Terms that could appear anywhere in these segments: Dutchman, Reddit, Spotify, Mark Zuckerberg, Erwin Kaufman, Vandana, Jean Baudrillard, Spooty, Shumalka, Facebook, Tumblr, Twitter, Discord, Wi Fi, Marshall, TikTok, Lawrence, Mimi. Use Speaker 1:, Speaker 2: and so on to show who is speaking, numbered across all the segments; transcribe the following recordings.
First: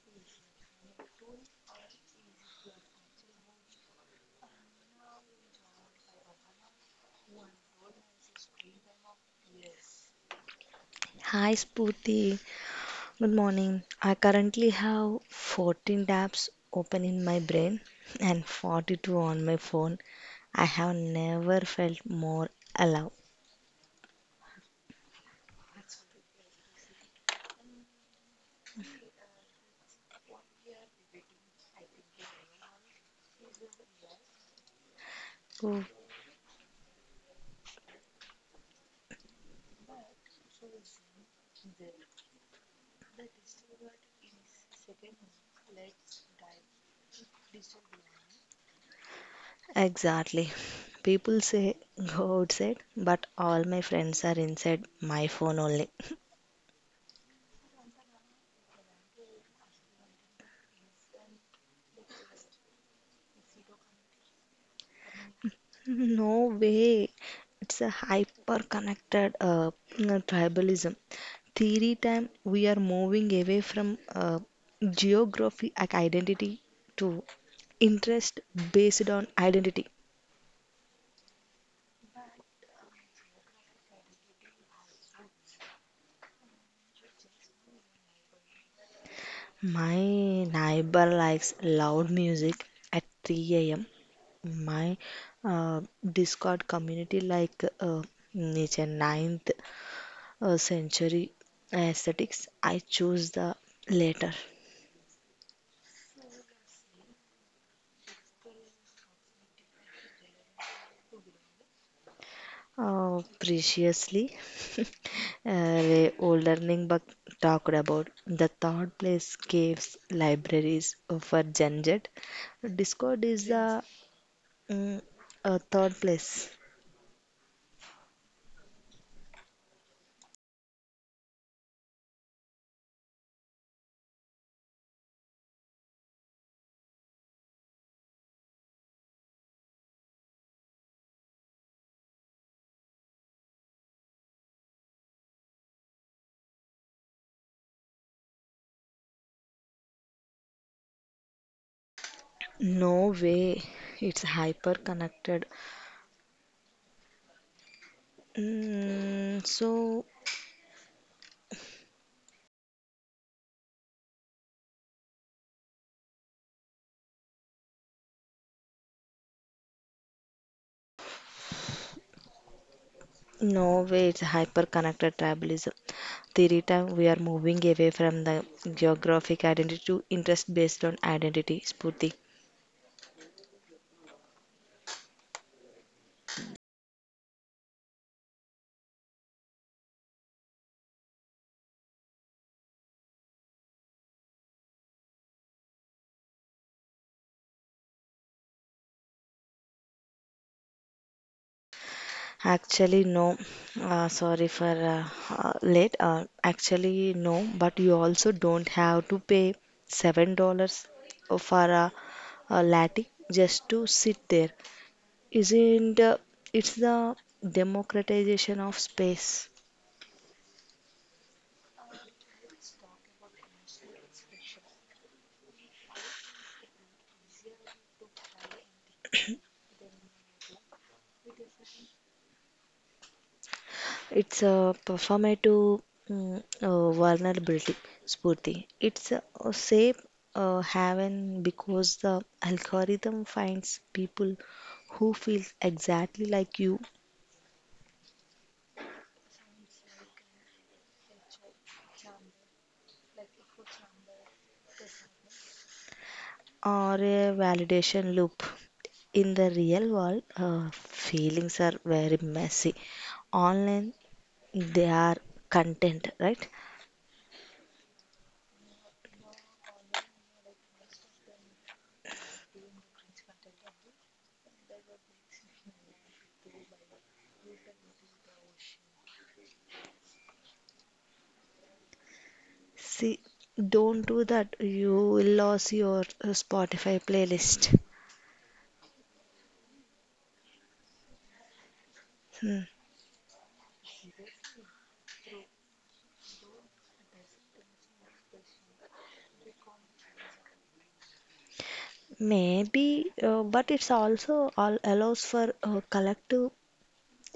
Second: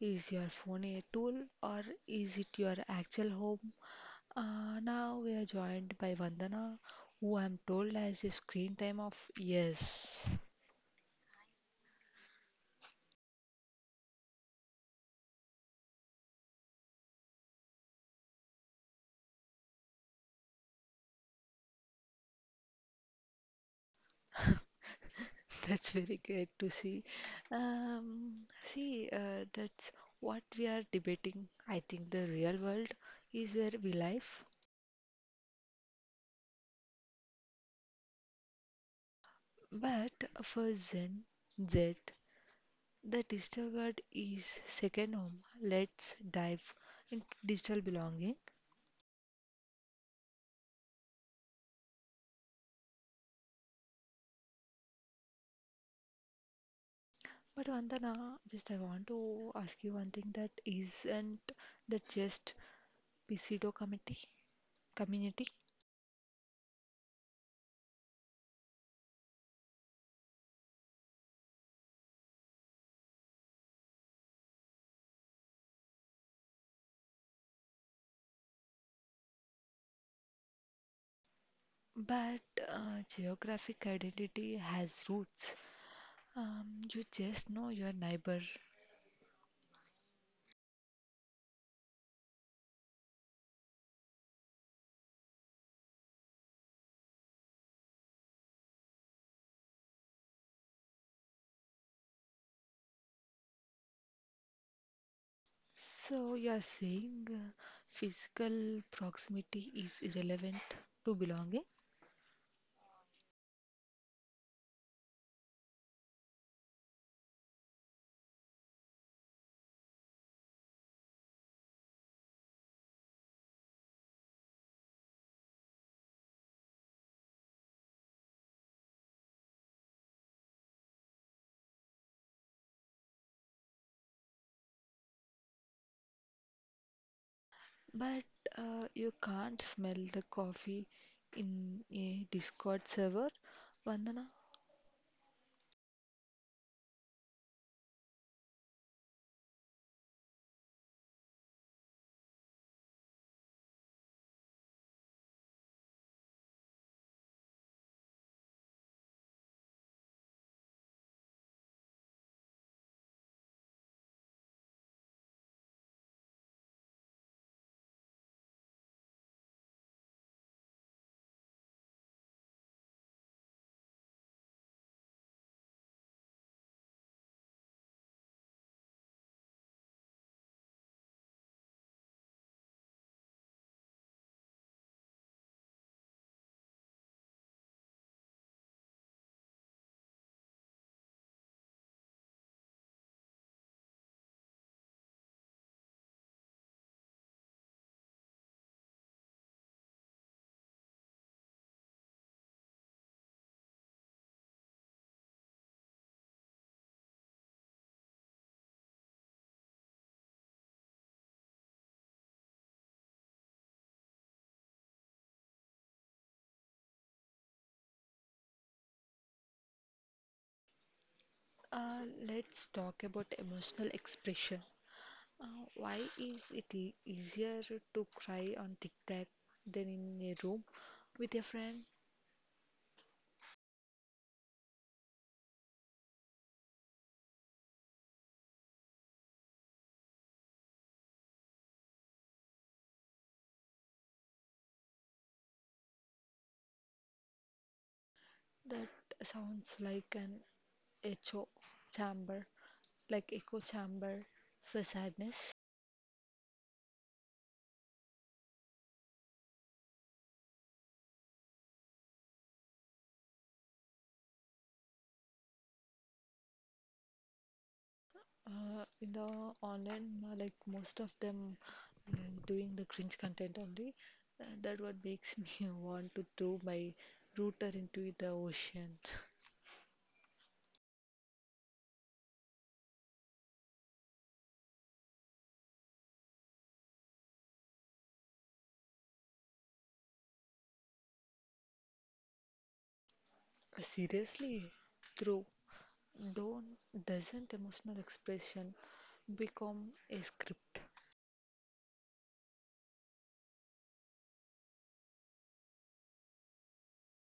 Speaker 1: is your phone a tool or is it your actual home? Now we are joined by Vandana, who I'm told has a screen time of yes.
Speaker 2: Hi Spooty, good morning. I currently have 14 tabs open in my brain and 42 on my phone. I have never felt more alive.
Speaker 1: That's very great to see. That's what we are debating. I think the real world is where we live,
Speaker 2: Oh,
Speaker 1: but for Zen, Z, the digital world is second home. Let's dive into digital belonging.
Speaker 2: exactly. People say go outside, but all my friends are inside my phone only.
Speaker 1: But Vandana, just I want to ask you one thing, that isn't the just pseudo committee community,
Speaker 2: No way. It's a hyper connected tribalism. Theory time we are moving away from geography like identity to interest based on identity.
Speaker 1: but geographic identity has roots. You just know your neighbor.
Speaker 2: My neighbor likes loud music at 3 a.m. My uh, Discord community like nature ninth century aesthetics. I choose the latter.
Speaker 1: So you are saying physical proximity is irrelevant to belonging?
Speaker 2: Oh, preciously. The old learning book talked about the third place caves libraries for Gen Z. Discord is mm, a third place.
Speaker 1: But you can't smell the coffee in a Discord server. Vandana,
Speaker 2: No way, it's hyper connected. So no way, it's hyper connected tribalism. Theory time we are moving away from the geographic identity to interest based on identity. Spurti. Actually, no. Sorry for late. Actually, no. But you also don't have to pay $7 for a latte just to sit there. Isn't It's the democratization of space?
Speaker 1: let's talk about emotional expression. Why is it easier to cry on TikTok than in a room with a friend?
Speaker 2: It's a performative vulnerability, Spurti. It's a safe haven because the algorithm finds people who feels exactly like you
Speaker 1: That sounds like an echo chamber, like echo chamber for sadness.
Speaker 2: or a validation loop. In the real world, feelings are very messy. Online, they are content, right?
Speaker 1: In the online, like most of them uh, doing the cringe content only. That what makes me want to throw my router into the ocean.
Speaker 2: See, don't do that. You will lose your Spotify playlist. Hmm.
Speaker 1: Seriously, throw. Don't doesn't emotional expression become a script?
Speaker 2: Maybe, but it's also all allows for collective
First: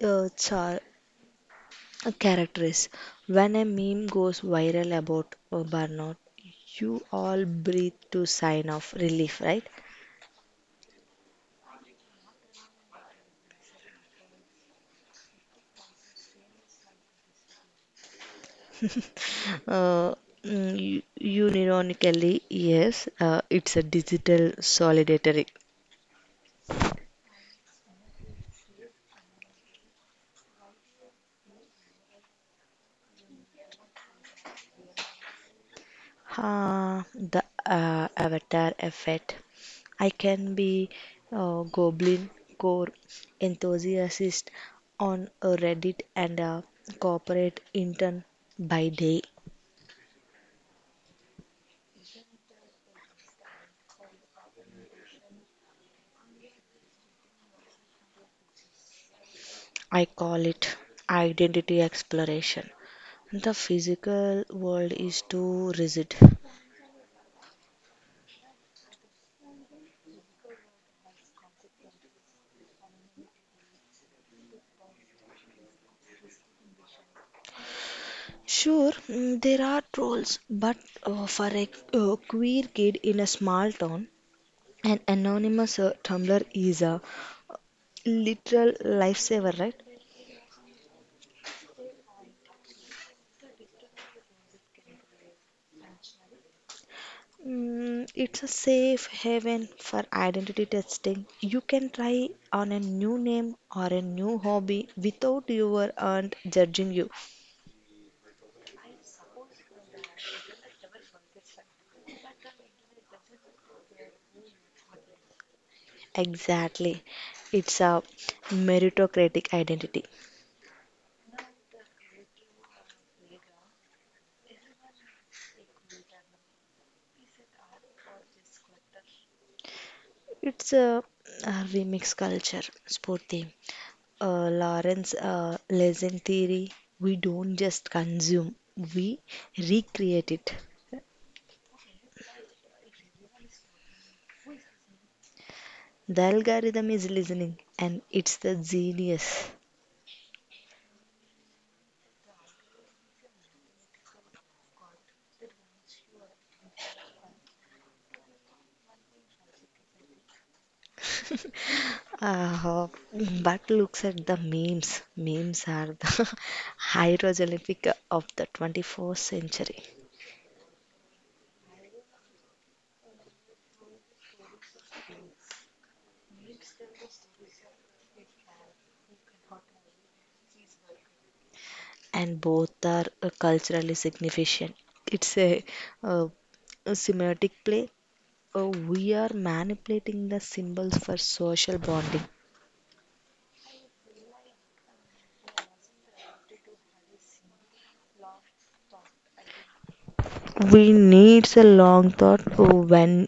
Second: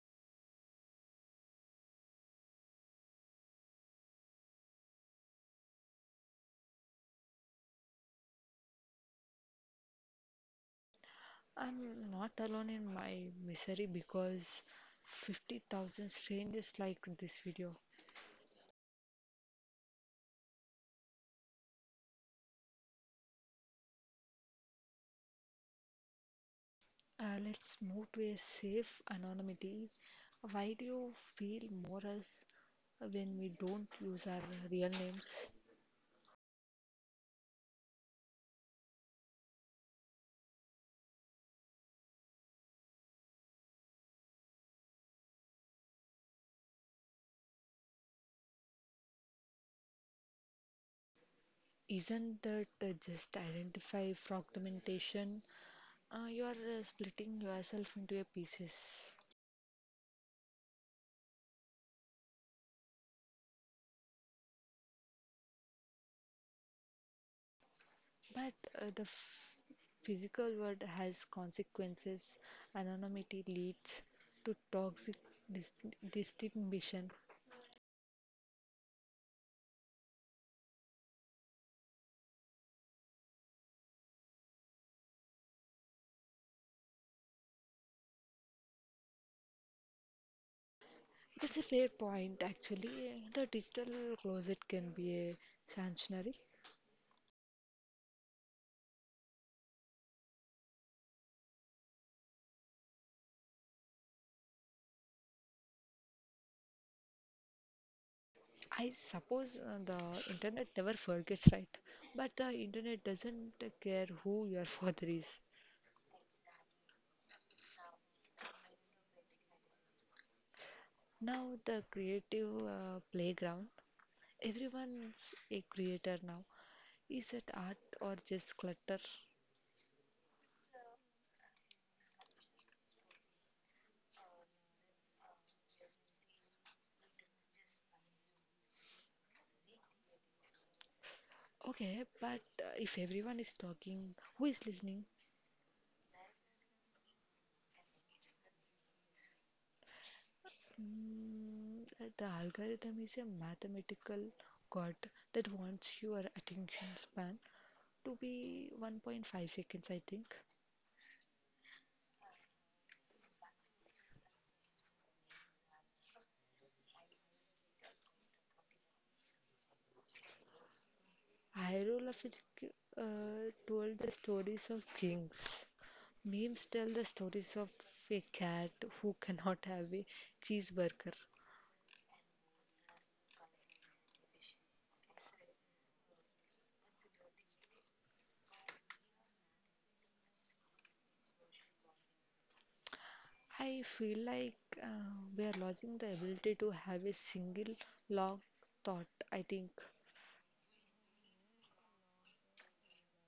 Speaker 2: uh, char- characters. When a meme goes viral about burnout, you all breathe to sign of relief, right?
Speaker 1: I'm not alone in my misery because 50,000 strangers liked this video.
Speaker 2: Uh, you, unironically, yes, it's a digital solidarity.
Speaker 1: Let's move to a safe anonymity. Why do you feel more us when we don't use our real names?
Speaker 2: The avatar effect. I can be a goblin core enthusiast on a Reddit and a corporate intern by day.
Speaker 1: Isn't that just identify fragmentation? You are splitting yourself into a pieces.
Speaker 2: I call it identity exploration. The physical world is too rigid.
Speaker 1: But the physical world has consequences. Anonymity leads to toxic dis- distinction.
Speaker 2: Sure, there are trolls, but for a queer kid in a small town, an anonymous Tumblr is a literal lifesaver, right?
Speaker 1: That's a fair point, actually. The digital closet can be a sanctuary.
Speaker 2: It's a safe haven for identity testing. You can try on a new name or a new hobby without your aunt judging you.
Speaker 1: I suppose the internet never forgets, right? But the internet doesn't care who your father is.
Speaker 2: Exactly. It's a meritocratic identity.
Speaker 1: Now, the creative playground, everyone's a creator now. Is it art or just clutter?
Speaker 2: It's a remix culture, sporty. Lawrence lesson theory, we don't just consume, we recreate it.
Speaker 1: Okay, but if everyone is talking, who is listening?
Speaker 2: The algorithm is listening and it's the genius.
Speaker 1: Mm, the algorithm is a mathematical god that wants your attention span to be 1.5 seconds, I think.
Speaker 2: uh, but looks at the memes. Memes are the hieroglyphic of the 21st century,
Speaker 1: Hieroglyphic told the stories of kings. Memes tell the stories of a cat who cannot have a cheeseburger.
Speaker 2: and both are culturally significant. It's uh, a semiotic play. We are manipulating the symbols for social bonding.
Speaker 1: I feel like uh, we are losing the ability to have a single long thought, I think.
Speaker 2: We needs a long thought when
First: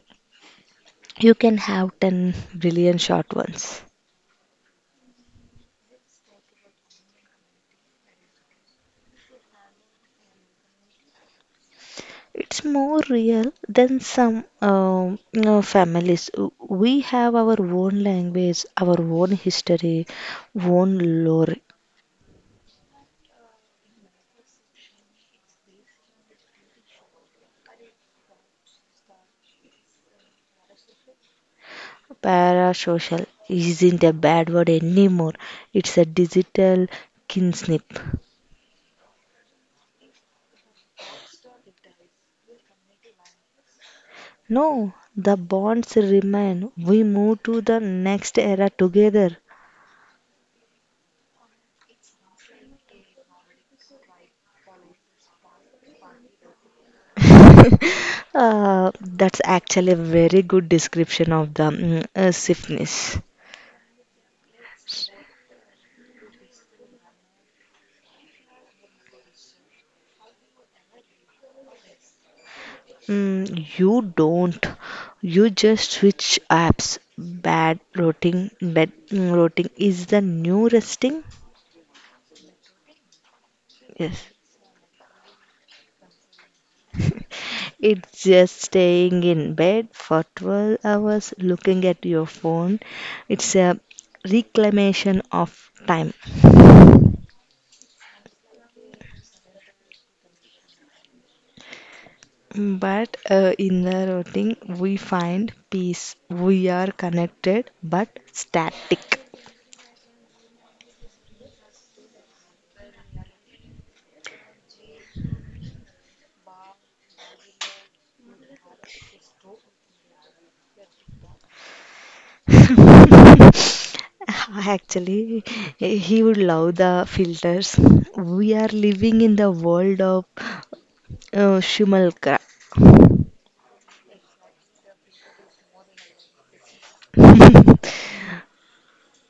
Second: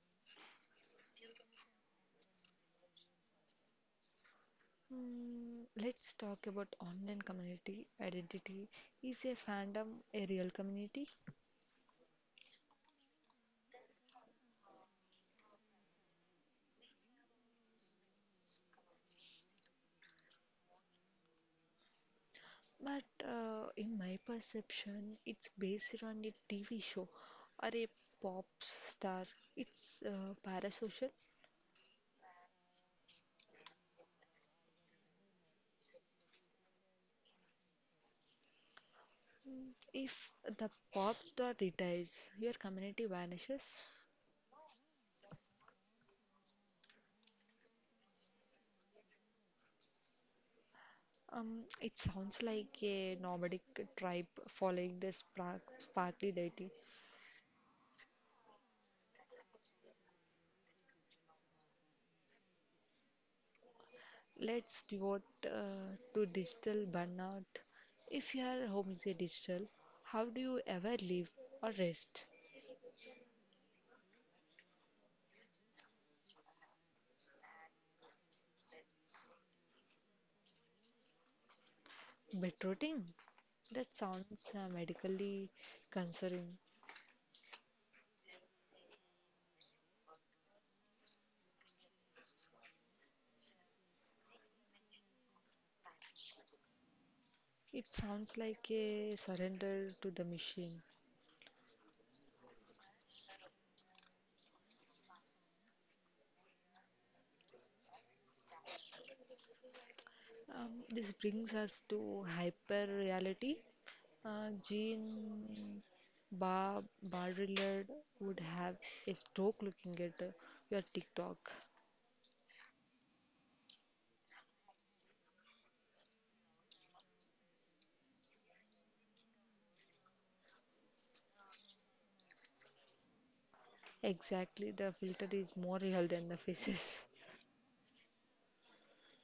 Speaker 2: you can have 10 billion short ones.
Speaker 1: Mm, let's talk about online community identity. Is a fandom a real community?
Speaker 2: It's more real than some families. We have our own language, our own history, own lore.
Speaker 1: But in my perception, it's based on a TV show or a pop star. It's parasocial.
Speaker 2: Parasocial isn't a bad word anymore. It's a digital kinship.
Speaker 1: Mm, if the pop star retires, your community vanishes.
Speaker 2: No, the bonds remain. We move to the next era together.
Speaker 1: It sounds like a nomadic tribe following the sparkly deity.
Speaker 2: That's actually a very good description of the stiffness.
Speaker 1: Let's pivot to digital burnout. If you are homestay digital, how do you ever live or rest?
Speaker 2: Mm, you don't. You just switch apps. Bad routing, bad, routing is the new resting.
Speaker 1: Bedrotting? That
Speaker 2: Yes.
Speaker 1: sounds medically concerning.
Speaker 2: It's just staying in bed for 12 hours looking at your phone. It's a reclamation of time.
Speaker 1: It sounds like a surrender to the machine.
Speaker 2: But in the routing, we find peace. We are connected but static.
Speaker 1: This brings us to hyper reality. Jean Baudrillard would have a stroke looking at your TikTok.
Speaker 2: Actually, he would love the filters. We are living in the world of Shumalka.
Speaker 1: Exactly, the filter is more real than the faces.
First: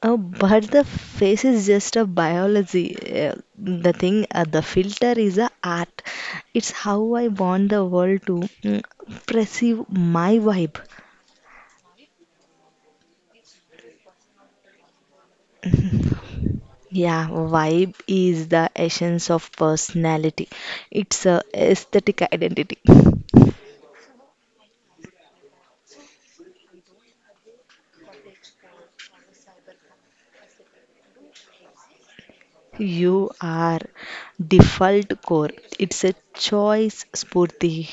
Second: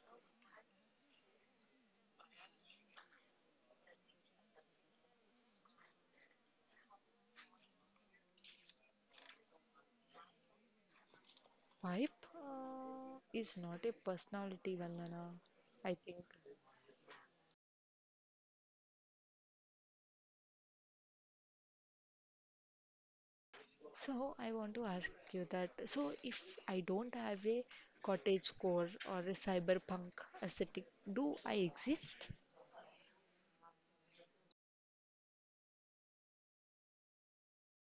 Speaker 2: Oh, but the face is just a biology. The filter is a art. It's how I want the world to perceive my vibe.
Speaker 1: Wipe is not a personality, Vandana, I think.
Speaker 2: Yeah, vibe is the essence of personality. It's a aesthetic identity.
Speaker 1: So I want to ask you that. So if I don't have a cottage core or a cyberpunk aesthetic, do I exist?
Speaker 2: You are default core. It's a choice, Spurti.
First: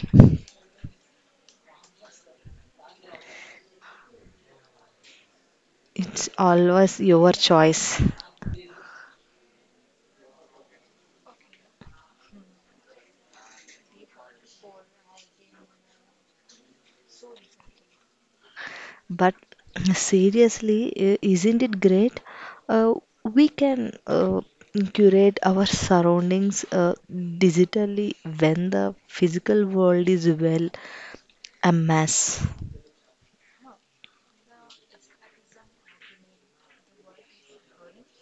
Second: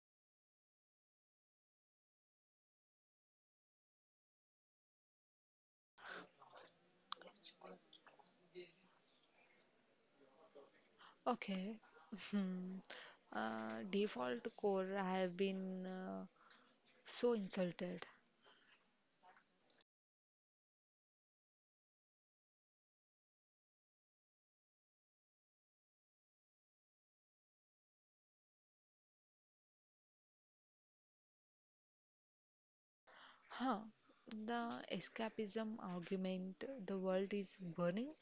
Speaker 2: It's always your choice.
Speaker 1: Okay. Hmm. Default core, I have been so insulted.
Speaker 2: But seriously, isn't it great? Uh, we can curate our surroundings digitally when the physical world is, well, a mess.
Speaker 1: Huh. The escapism argument, the world is burning.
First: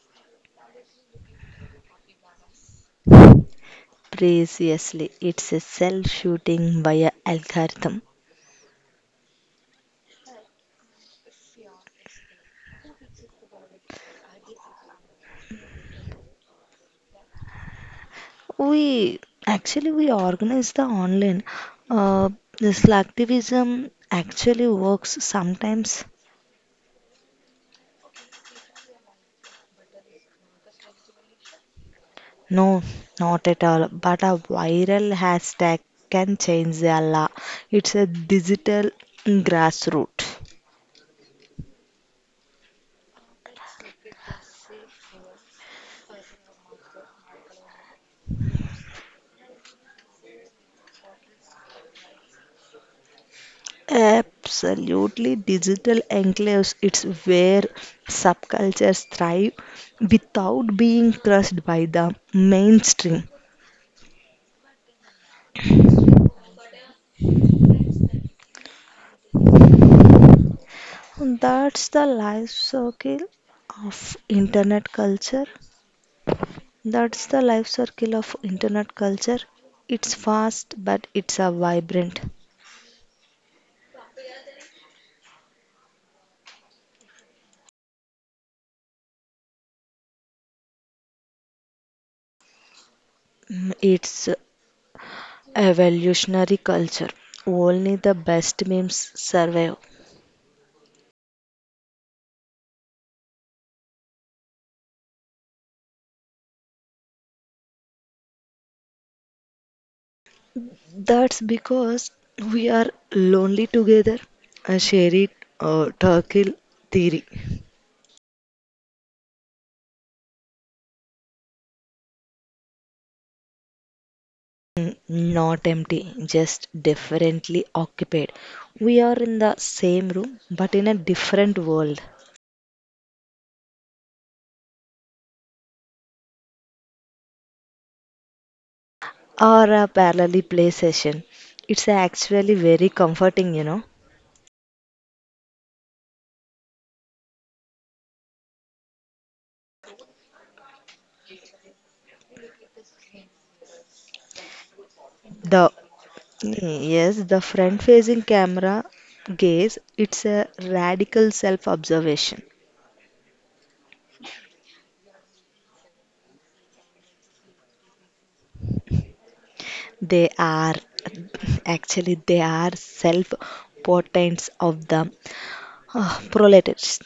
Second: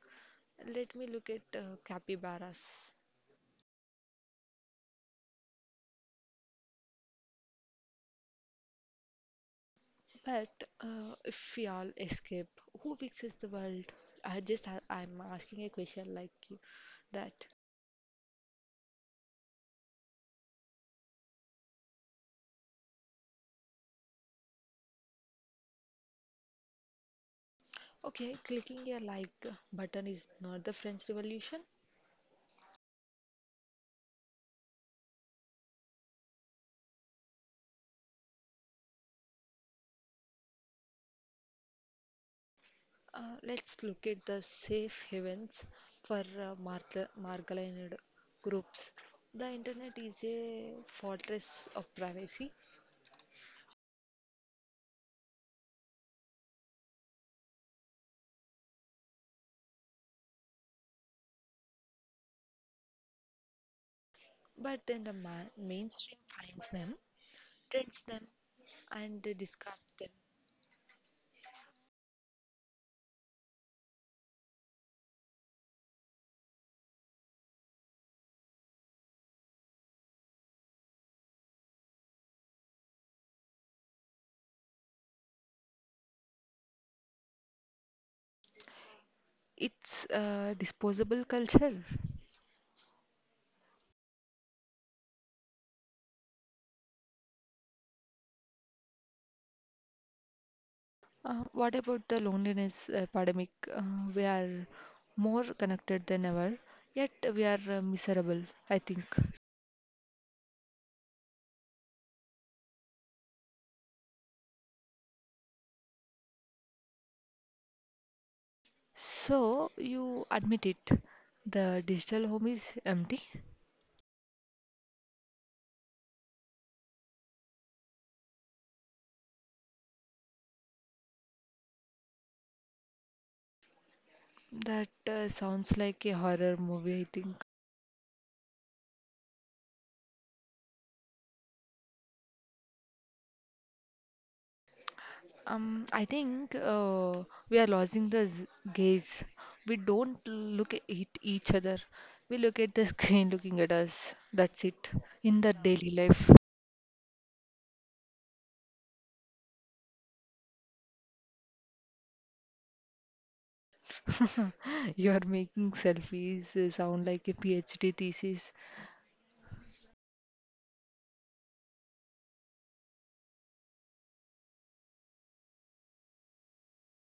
Speaker 1: Let me look at capybaras.
Speaker 2: Preciously, it's a self-shooting via algorithm.
Speaker 1: But if we all escape, who fixes the world? I'm asking a question like you, that.
Speaker 2: We actually we organize the online. Uh, this selectivism actually works sometimes.
Speaker 1: Okay, clicking a like button is not the French Revolution.
Speaker 2: No, not at all. But a viral hashtag can change the law. It's a digital grassroots.
Speaker 1: Let's look at the safe havens for marginalized groups. The internet is a fortress of privacy,
Speaker 2: Absolutely, digital enclaves, it's where subcultures thrive without being crushed by the mainstream.
Speaker 1: but then the mainstream finds them, trends them, and discards them.
Speaker 2: That's the life circle of internet culture. That's the life circle of internet culture. It's fast, but it's a vibrant.
Speaker 1: It's a disposable culture.
Speaker 2: Mm. It's evolutionary culture. Only the best memes survive.
Speaker 1: What about the loneliness epidemic? We are more connected than ever, yet we are miserable, I think.
Speaker 2: That's because we are lonely together. A shared turkey theory.
Speaker 1: So, you admit it, the digital home is empty?
Speaker 2: Mm, not empty, just differently occupied. We are in the same room but in a different world.
Speaker 1: That sounds like a horror movie, I think.
Speaker 2: Or a parallel play session. It's actually very comforting.
Speaker 1: I think we are losing the gaze. We don't look at it- Each other. We look at the screen looking at us. That's it in the
Speaker 2: The
Speaker 1: daily life.
Speaker 2: yes, the front facing camera gaze, it's a radical self observation.
Speaker 1: You are making selfies sound like a PhD thesis.
Speaker 2: They are actually they are self portents of the proletariats.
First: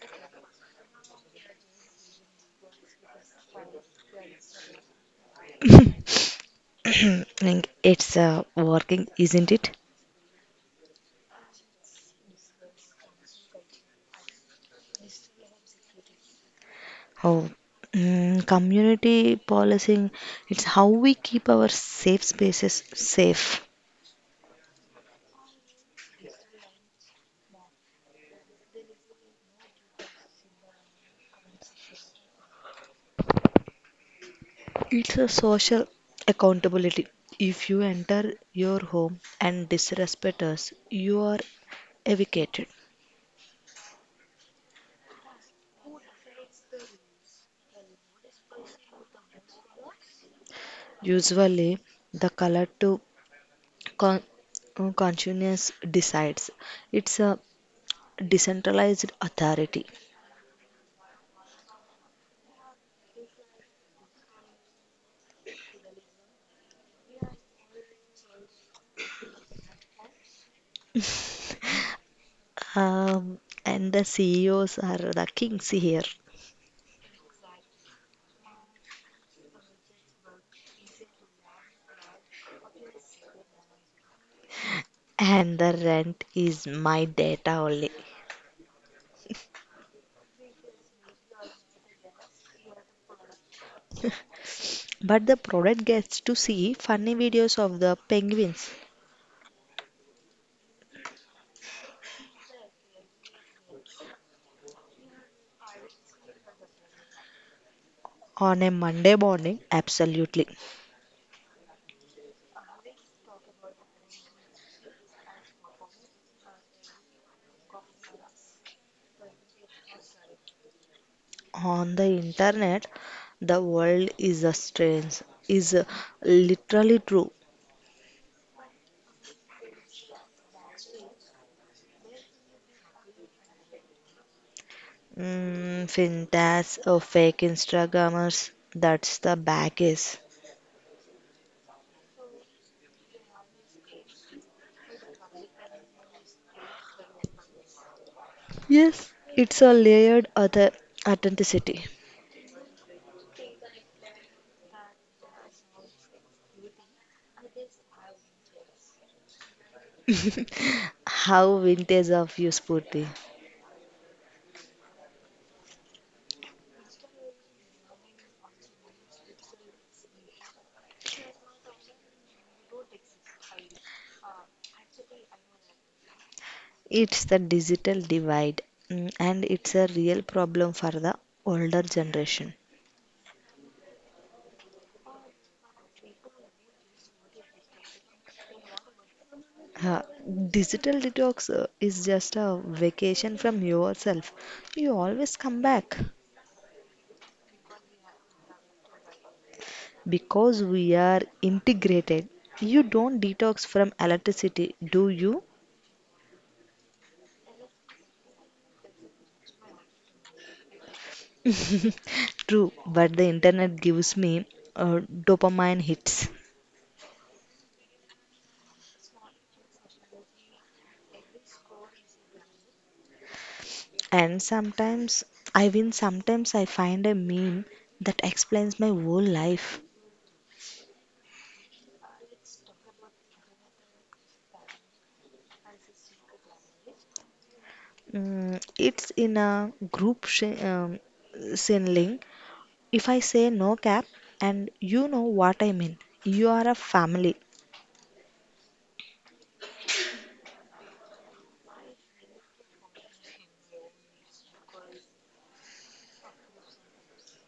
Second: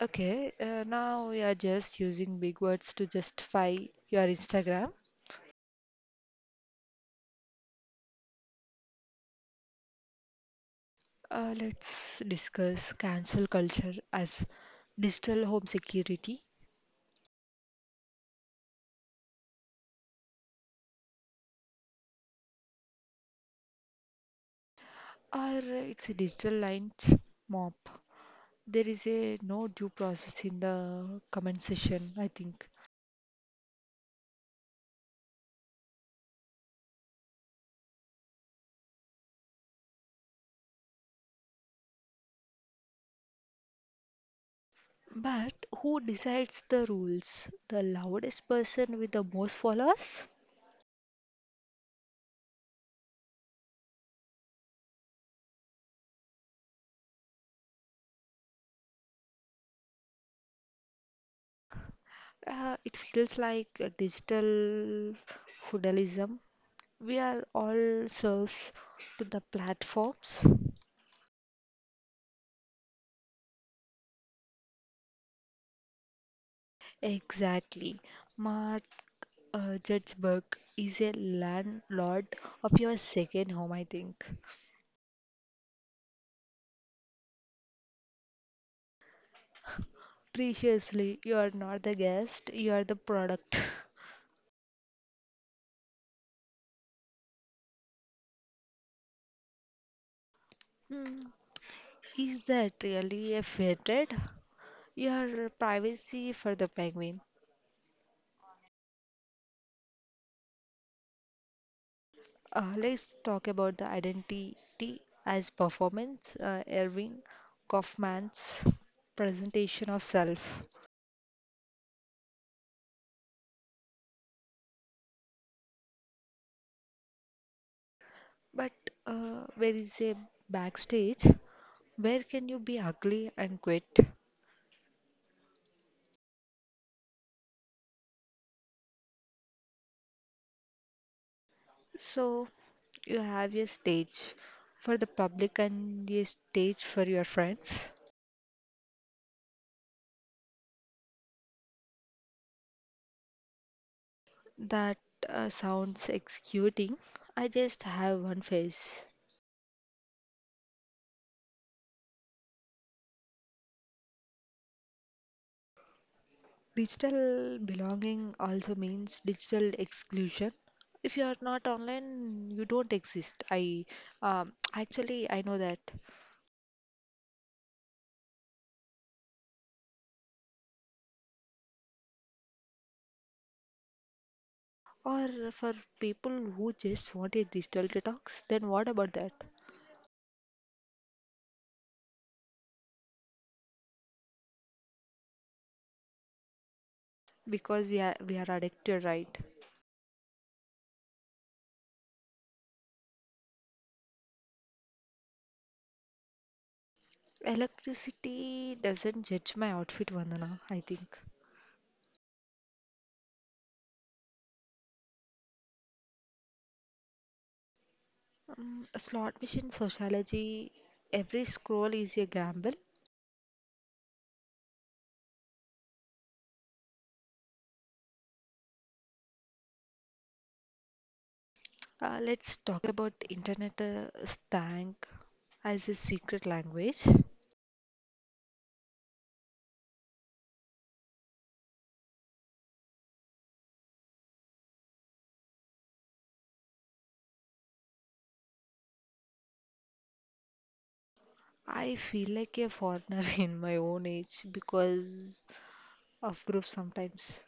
Speaker 1: Okay, now we are just using big words to justify your Instagram.
Speaker 2: Like, it's working, isn't it?
Speaker 1: Let's discuss cancel culture as digital home security,
Speaker 2: Oh, community policing. It's how we keep our safe spaces safe.
Speaker 1: or it's a digital lines mop. There is a no due process in the comment section, I think.
Speaker 2: It's a social accountability. If you enter your home and disrespect us, you are evicted.
Speaker 1: But who decides the rules? The loudest person with the most followers?
Speaker 2: Usually, the color to Con- consciousness decides. It's a decentralized authority.
Speaker 1: It feels like a digital feudalism. We are all serfs to the platforms.
Speaker 2: Um, and the CEOs are the kings here.
Speaker 1: Exactly. Mark Zuckerberg is a landlord of your second home, I think.
Speaker 2: And the rent is my data only.
Speaker 1: Preciously, you are not the guest, you are the product.
Speaker 2: But the product gets to see funny videos of the penguins
Speaker 1: Hmm, is that really a fair trade? Your privacy for the penguin.
Speaker 2: on a Monday morning. Absolutely.
Speaker 1: Let's talk about the identity as performance. Erwin Kaufman's presentation of self.
Speaker 2: On the internet, the world is a strange, is literally true.
Speaker 1: But where is a backstage? Where can you be ugly and quit?
Speaker 2: Fintas or fake Instagrammers, that's the baggage.
Speaker 1: So you have a stage for the public and a stage for your friends.
Speaker 2: Yes, it's a layered other authenticity.
Speaker 1: That sounds executing. I just have one face.
Speaker 2: How vintage of you, Spurti?
Speaker 1: Digital belonging also means digital exclusion. If you are not online, you don't exist. I actually I know that.
Speaker 2: It's the digital divide, and it's a real problem for the older generation.
Speaker 1: Or for people who just want a digital detox, then what about that?
Speaker 2: Uh, digital detox is just a vacation from yourself. You always come back.
Speaker 1: Because we are addicted, right?
Speaker 2: Because we are integrated, you don't detox from electricity, do you?
Speaker 1: Electricity doesn't judge my outfit, Vandana, I think.
Speaker 2: True, but the internet gives me dopamine hits.
Speaker 1: Slot machine sociology, every scroll is a gamble.
Speaker 2: And sometimes I win, sometimes I find a meme that explains my whole life.
Speaker 1: Let's talk about internet slang as a secret language.
Speaker 2: It's in a group sin link. If I say no cap, and you know what I mean, you are a family.
Speaker 1: I feel like a foreigner in my own age because of group sometimes.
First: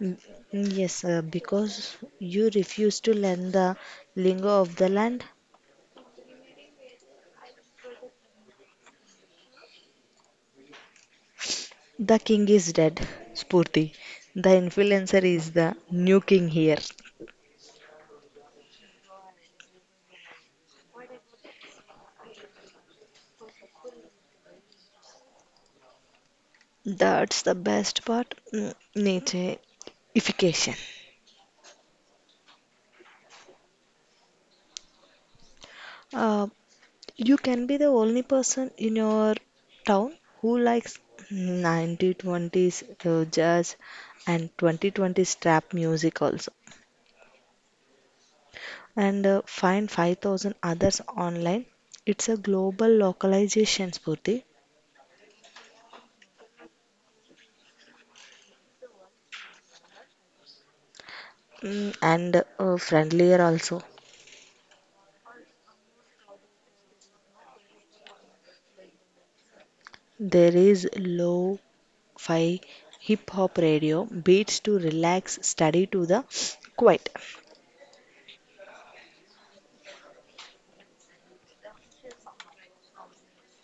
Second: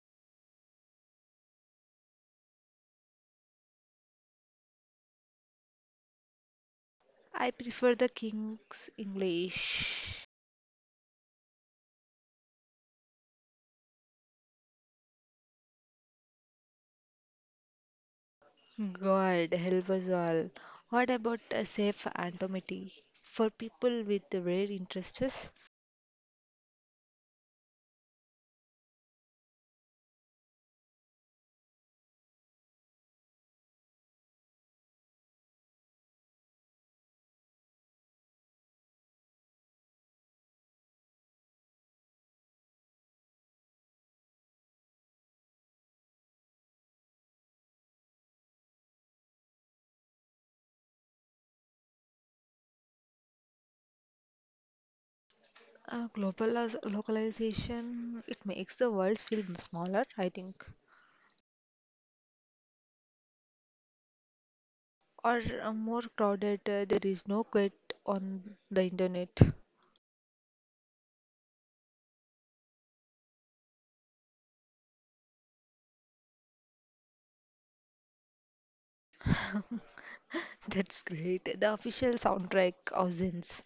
Speaker 2: Mm, Yes, because you refuse to learn the lingo of the land,
Speaker 1: I prefer the King's English.
Speaker 2: the king is dead, Spurti. The influencer is the new king here.
Speaker 1: God help us all. What about a safe anonymity for people with rare interests?
Speaker 2: That's the best part. Mm. Nicheification. Uh, you can be the only person in your town who likes 1920s jazz and 2020s trap music also. And find 5,000 others online. It's a global localization, Spurti.
Speaker 1: Global localization, it makes the world feel smaller, I think.
Speaker 2: Mm, and friendlier also.
Speaker 1: Or more crowded, there is no quit on the internet.
Speaker 2: There is low fi hip hop radio beats to relax, study to the quiet.
Speaker 1: That's great. The official soundtrack of Zins.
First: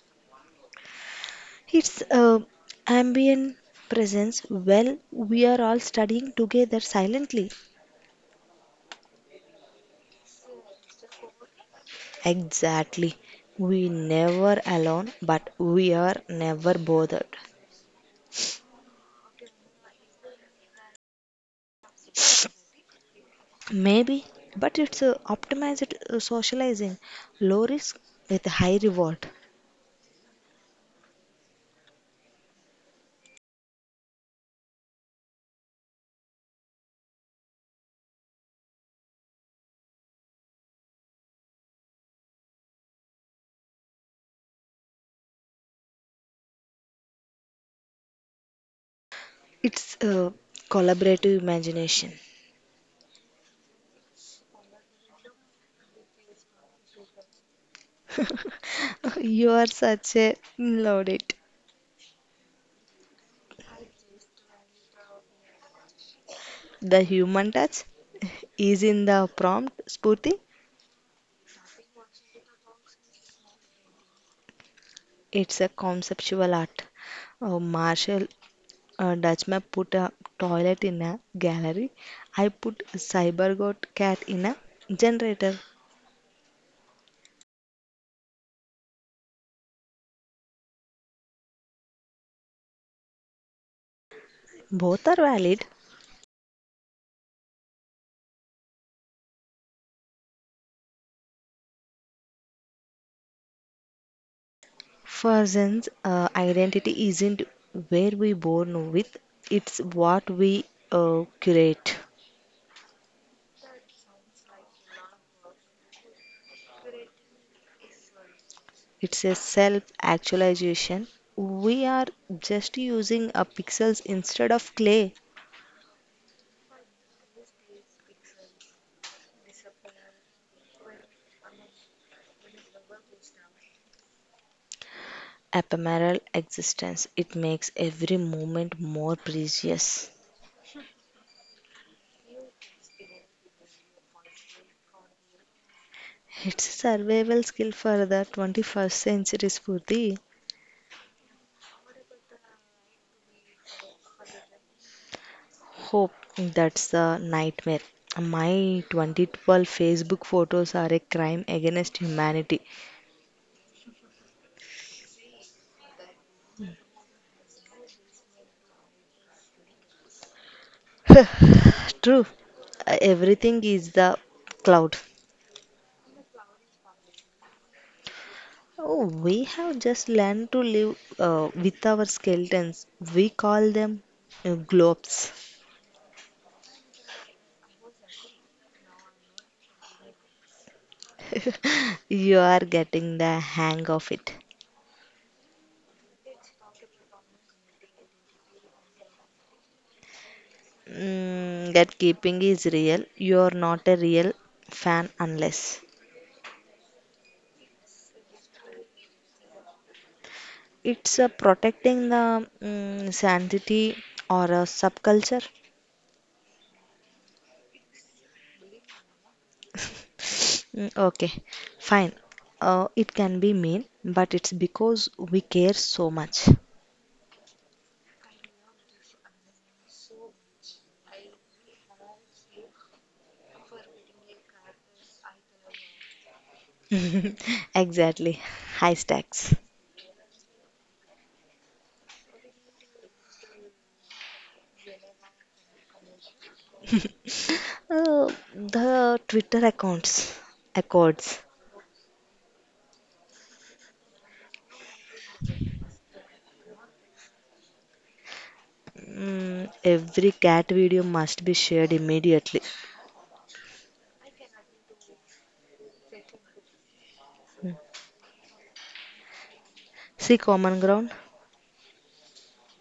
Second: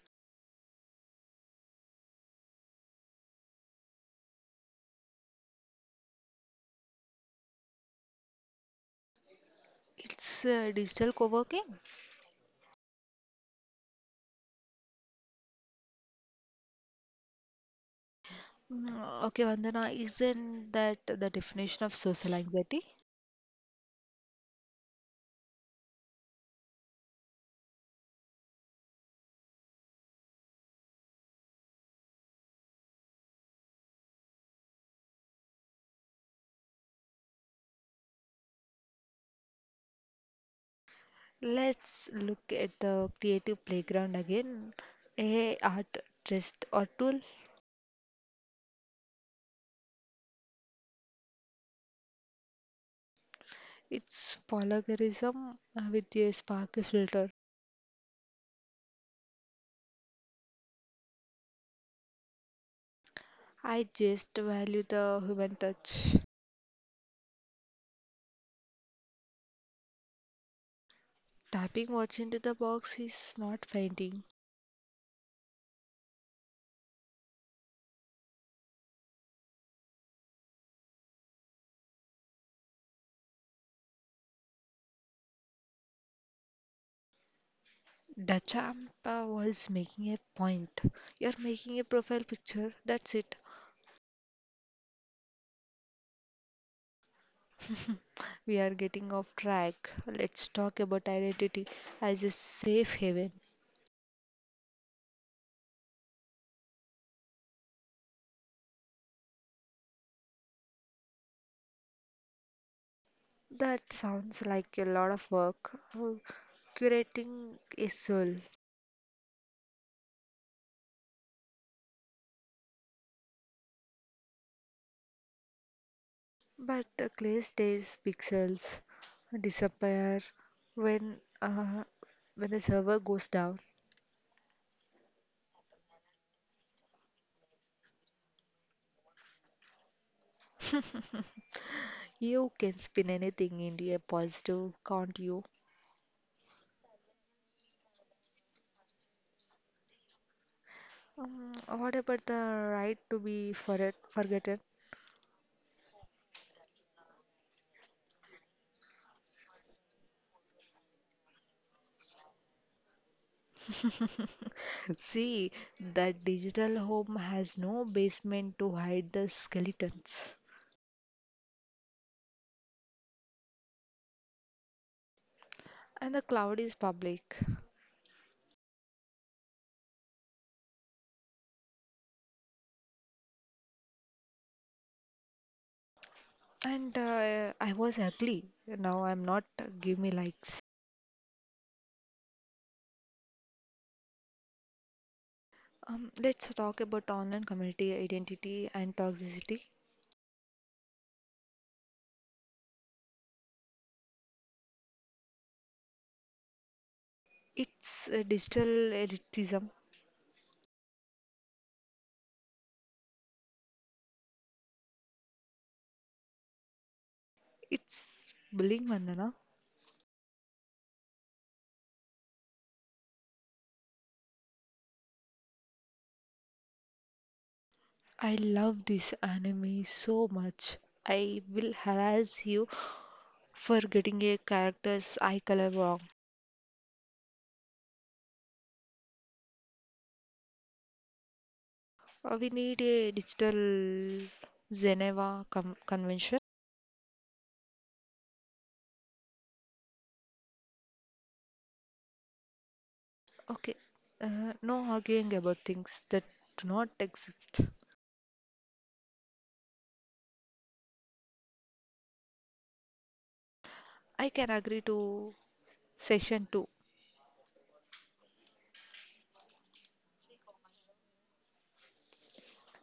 Speaker 2: It's ambient presence. Well, we are all studying together silently.
Speaker 1: It's digital co working.
Speaker 2: Exactly. We never alone, but we are never bothered.
Speaker 1: Mm, okay, Vandana, isn't that the definition of social anxiety?
Speaker 2: Maybe, but it's optimized socializing, low risk with high reward.
Speaker 1: Let's look at the creative playground again. A art, test, or tool.
Speaker 2: It's collaborative imagination.
Speaker 1: It's polygarism with a sparkly filter.
Speaker 2: You are such a load it.
Speaker 1: I just value the human touch.
Speaker 2: The human touch is in the prompt, Spurti.
Speaker 1: Tapping what's into the box is not fainting.
Speaker 2: It's a conceptual art. Marshall Dutchman put a toilet in a gallery. I put a cybergoat cat in a generator.
Speaker 1: Dachampa was making a point. You're making a profile picture. That's it.
Speaker 2: Both are valid.
Speaker 1: We are getting off track. Let's talk about identity as a safe haven.
Speaker 2: Person's identity isn't where we born with, it's what we curate.
Speaker 1: That sounds like a lot of work. Oh, curating a soul.
Speaker 2: It's a self actualization. We are just using a pixels instead of clay.
Speaker 1: But Clay's days pixels disappear when when the server goes down.
Speaker 2: Ephemeral existence. It makes every moment more precious.
Speaker 1: You can spin anything into a positive, can't you?
Speaker 2: It's a survival skill for the 21st century, Spurti.
Speaker 1: What about the right to be forget forgotten?
Speaker 2: Hope that's a nightmare. My 2012 Facebook photos are a crime against humanity.
Speaker 1: See, the digital home has no basement to hide the skeletons.
Speaker 2: True, everything is the cloud.
Speaker 1: And the cloud is public.
Speaker 2: Oh, we have just learned to live with our skeletons. We call them globes.
Speaker 1: And I was ugly. Now I'm not. Give me likes.
Speaker 2: You are getting the hang of it.
Speaker 1: Let's talk about online community identity and toxicity.
Speaker 2: That keeping is real. You are not a real fan unless
Speaker 1: It's digital elitism.
Speaker 2: it's protecting the sanity or a subculture.
Speaker 1: It's bullying, Vandana.
Speaker 2: Okay, fine. It can be mean, but it's because we care so much.
Speaker 1: I love this anime so much. I will harass you for getting a character's eye color wrong.
Speaker 2: Exactly. High stacks.
Speaker 1: We need a digital Geneva Convention.
Speaker 2: Uh, the Twitter accounts, accords.
Speaker 1: Okay, no arguing about things that do not exist.
Speaker 2: Every cat video must be shared immediately.
Speaker 1: I can agree to session 2.
Speaker 2: Mm. See common ground?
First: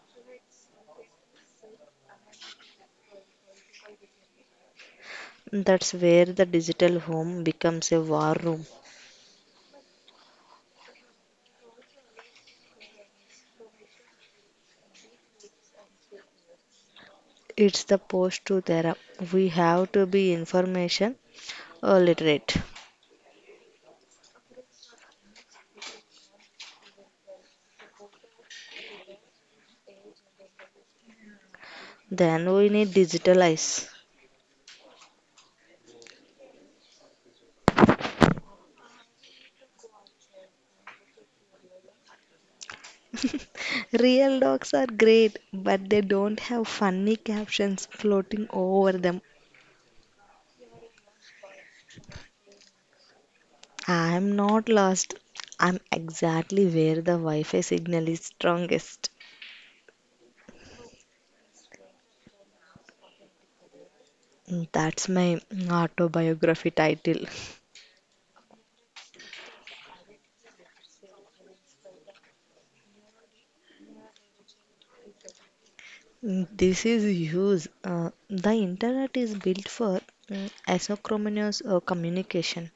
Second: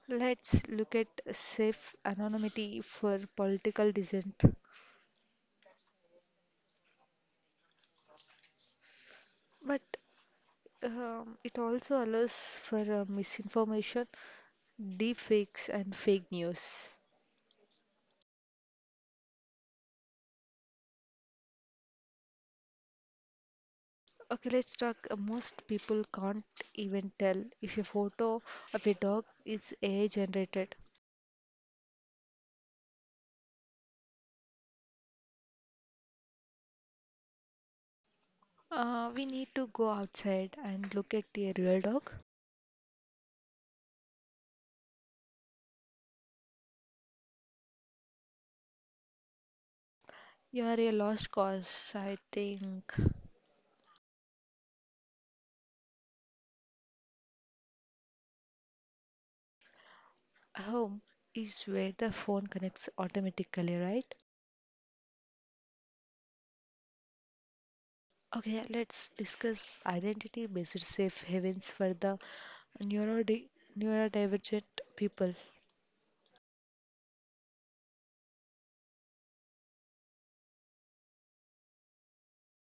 Speaker 1: Let's look at safe anonymity for political dissent.
Speaker 2: That's where the digital home becomes a war room.
Speaker 1: But it also allows for misinformation, deepfakes, and fake news.
Speaker 2: It's the post to there. We have to be information literate.
Speaker 1: Okay, let's talk. Uh, most people can't even tell if a photo of a dog is AI generated.
Speaker 2: Then we need digital eyes.
Speaker 1: We need to go outside and look at a real dog.
Speaker 2: Real dogs are great, but they don't have funny captions floating over them.
Speaker 1: You are a lost cause, I think.
Speaker 2: I'm not lost. I'm exactly where the Wi Fi signal is strongest.
Speaker 1: Home is where the phone connects automatically, right?
Speaker 2: Mm, that's my autobiography title.
Speaker 1: Okay, let's discuss identity-based safe havens for the neurodi neurodivergent people.
Speaker 2: Mm, this is huge. The internet is built for asynchronous communication.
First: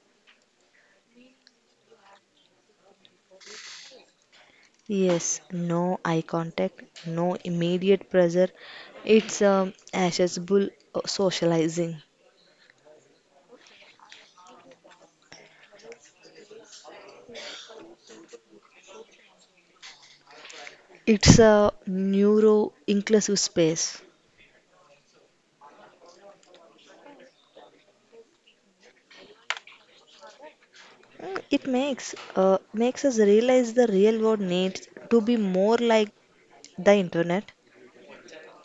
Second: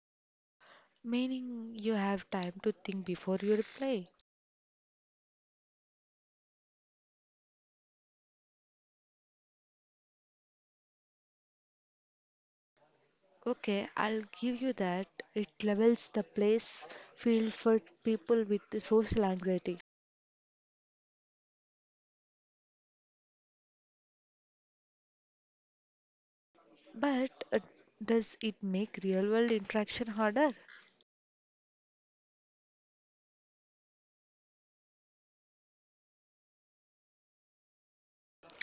Speaker 1: Meaning you have time to think before you reply.
Speaker 2: Yes, no eye contact, no immediate pressure. It's accessible socializing.
Speaker 1: Okay, I'll give you that. It levels the place field for people with the social anxiety.
Speaker 2: It's a neuro-inclusive space.
Speaker 1: But does it make real world interaction harder?
Speaker 2: It makes us realize the real world needs to be more like the internet.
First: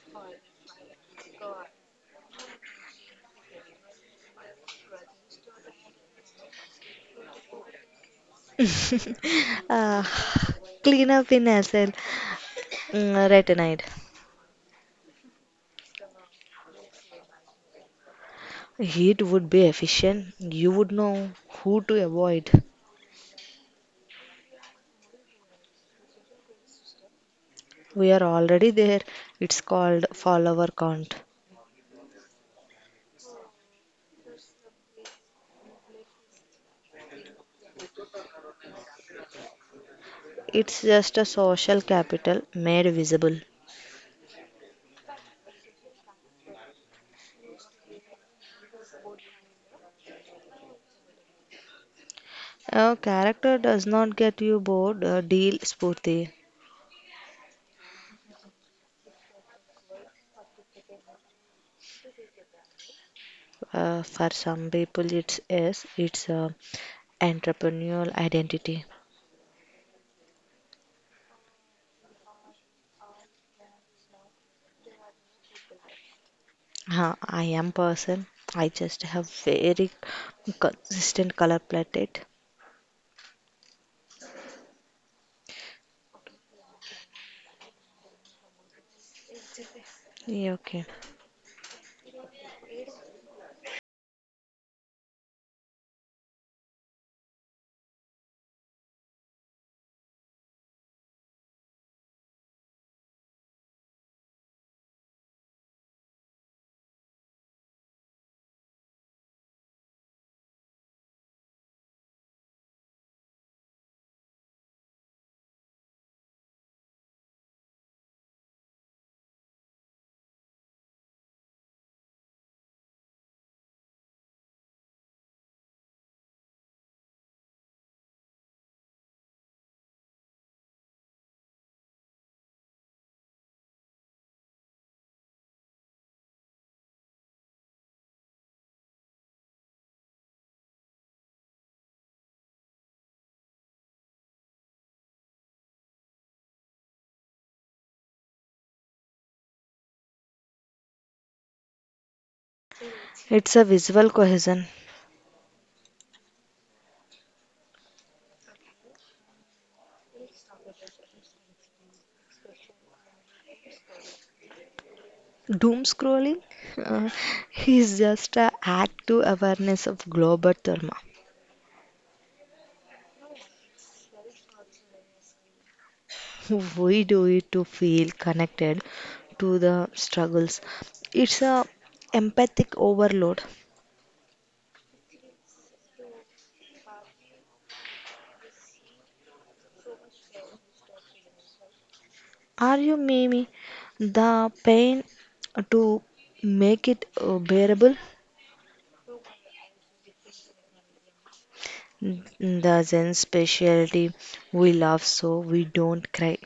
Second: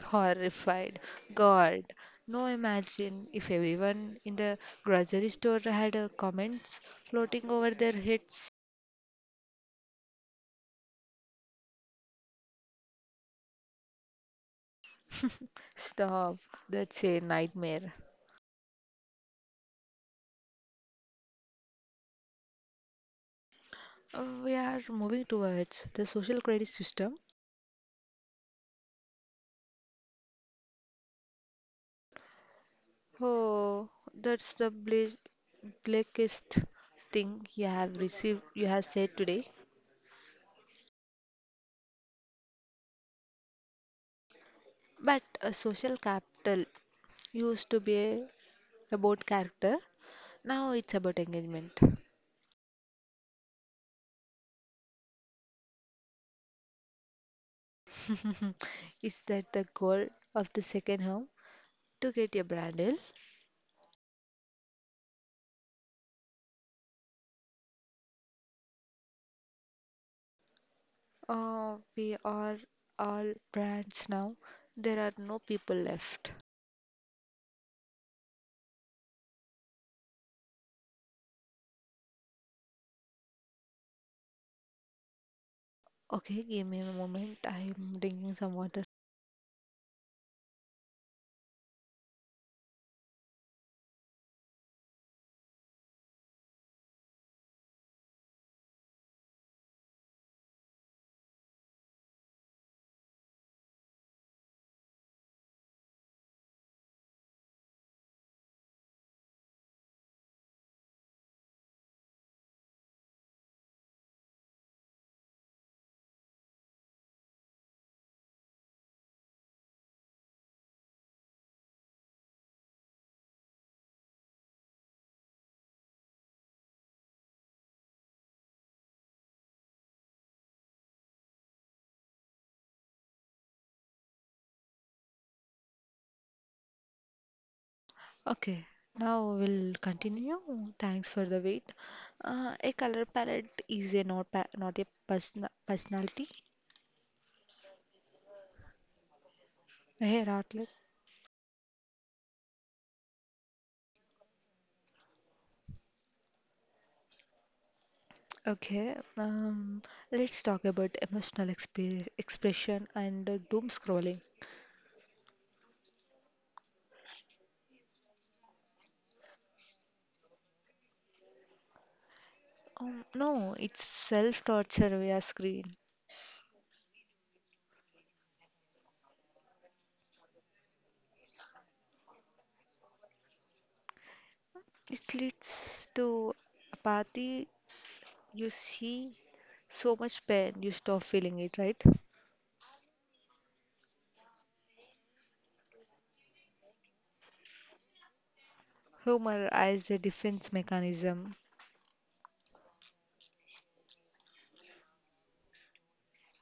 Speaker 1: Horrified. God. No, imagine if everyone in the grocery store had comments floating over their heads.
Speaker 2: uh, clean up in SL, retinide.
Speaker 1: Stop. That's a nightmare.
Speaker 2: It would be efficient. You would know who to avoid.
Speaker 1: We are moving towards the social credit system.
Speaker 2: We are already there. It's called follower count.
Speaker 1: Oh, that's the blackest thing you have said today.
Speaker 2: It's just a social capital made visible.
Speaker 1: But social capital used to be about character. Now it's about engagement.
Speaker 2: A character does not get you bored, deal Spurti.
Speaker 1: Is that the goal of the second home? To get your brand deal?
Speaker 2: For some people, it's yes, it's entrepreneurial identity.
Speaker 1: Oh, we are all brands now. There are no people left.
Speaker 2: I am person. I just have very consistent color palette.
Speaker 1: Okay, give me a moment. I'm drinking some water.
Speaker 2: Yeah, okay.
Speaker 1: Okay, now we'll continue. Thanks for the wait. A color palette is a not a personality, a hair outlet.
Speaker 2: It's a visual cohesion.
Speaker 1: Okay, let's talk about emotional expe expression and doom scrolling.
Speaker 2: Doom scrolling uh, is just a act to awareness of global trauma.
Speaker 1: No, it's self-torture via screen.
Speaker 2: We do it to feel connected to the struggles. It's a empathic overload.
Speaker 1: It leads to apathy. You see so much pain, you stop feeling it, right?
Speaker 2: Are you Mimi? The pain to make it bearable?
Speaker 1: Humor as a defense mechanism.
Speaker 2: Mm. The Zen specialty. We laugh so we don't cry.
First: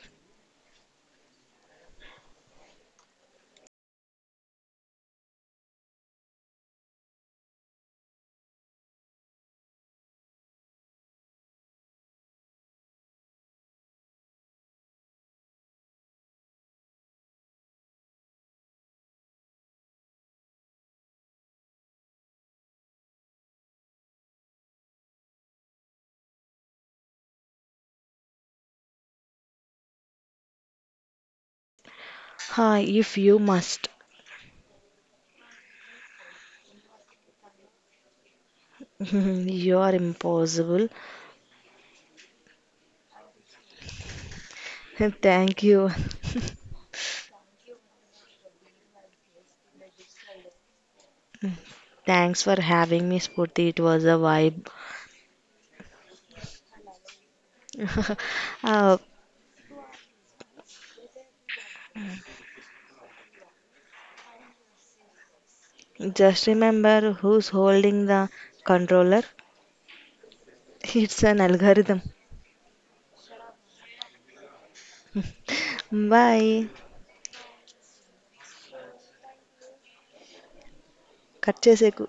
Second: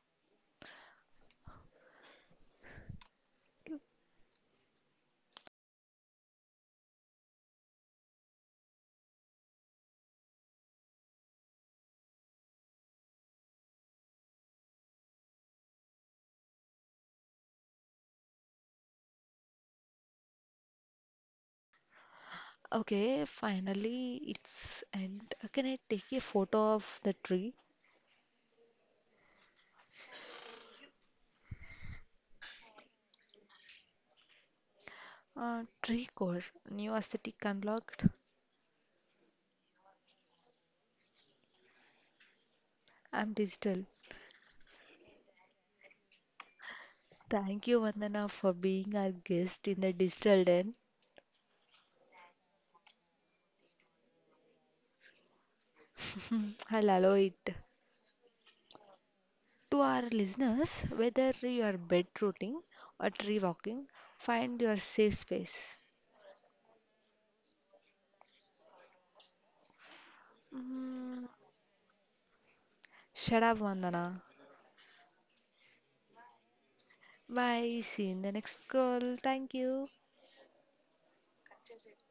Speaker 1: Okay, finally it's and can I take a photo of the tree?
Speaker 2: Hi, if you must.
Speaker 1: Tree core, new aesthetic unlocked.
Speaker 2: You are impossible.
Speaker 1: I'm digital.
Speaker 2: Thank you.
Speaker 1: Thank you, Vandana, for being our guest in the digital den.
Speaker 2: Thanks for having me, Spurti. It was a vibe.
Speaker 1: I'll allow it.
Speaker 2: uh,
Speaker 1: To our listeners, whether you are bed rooting or tree walking, find your safe space.
Speaker 2: just remember who's holding the controller. It's
Speaker 1: Mm,
Speaker 2: an algorithm.
Speaker 1: shut up, Vandana.
Speaker 2: Bye
Speaker 1: Bye. See you in the next call. Thank you.
Speaker 2: Cut చేసేకు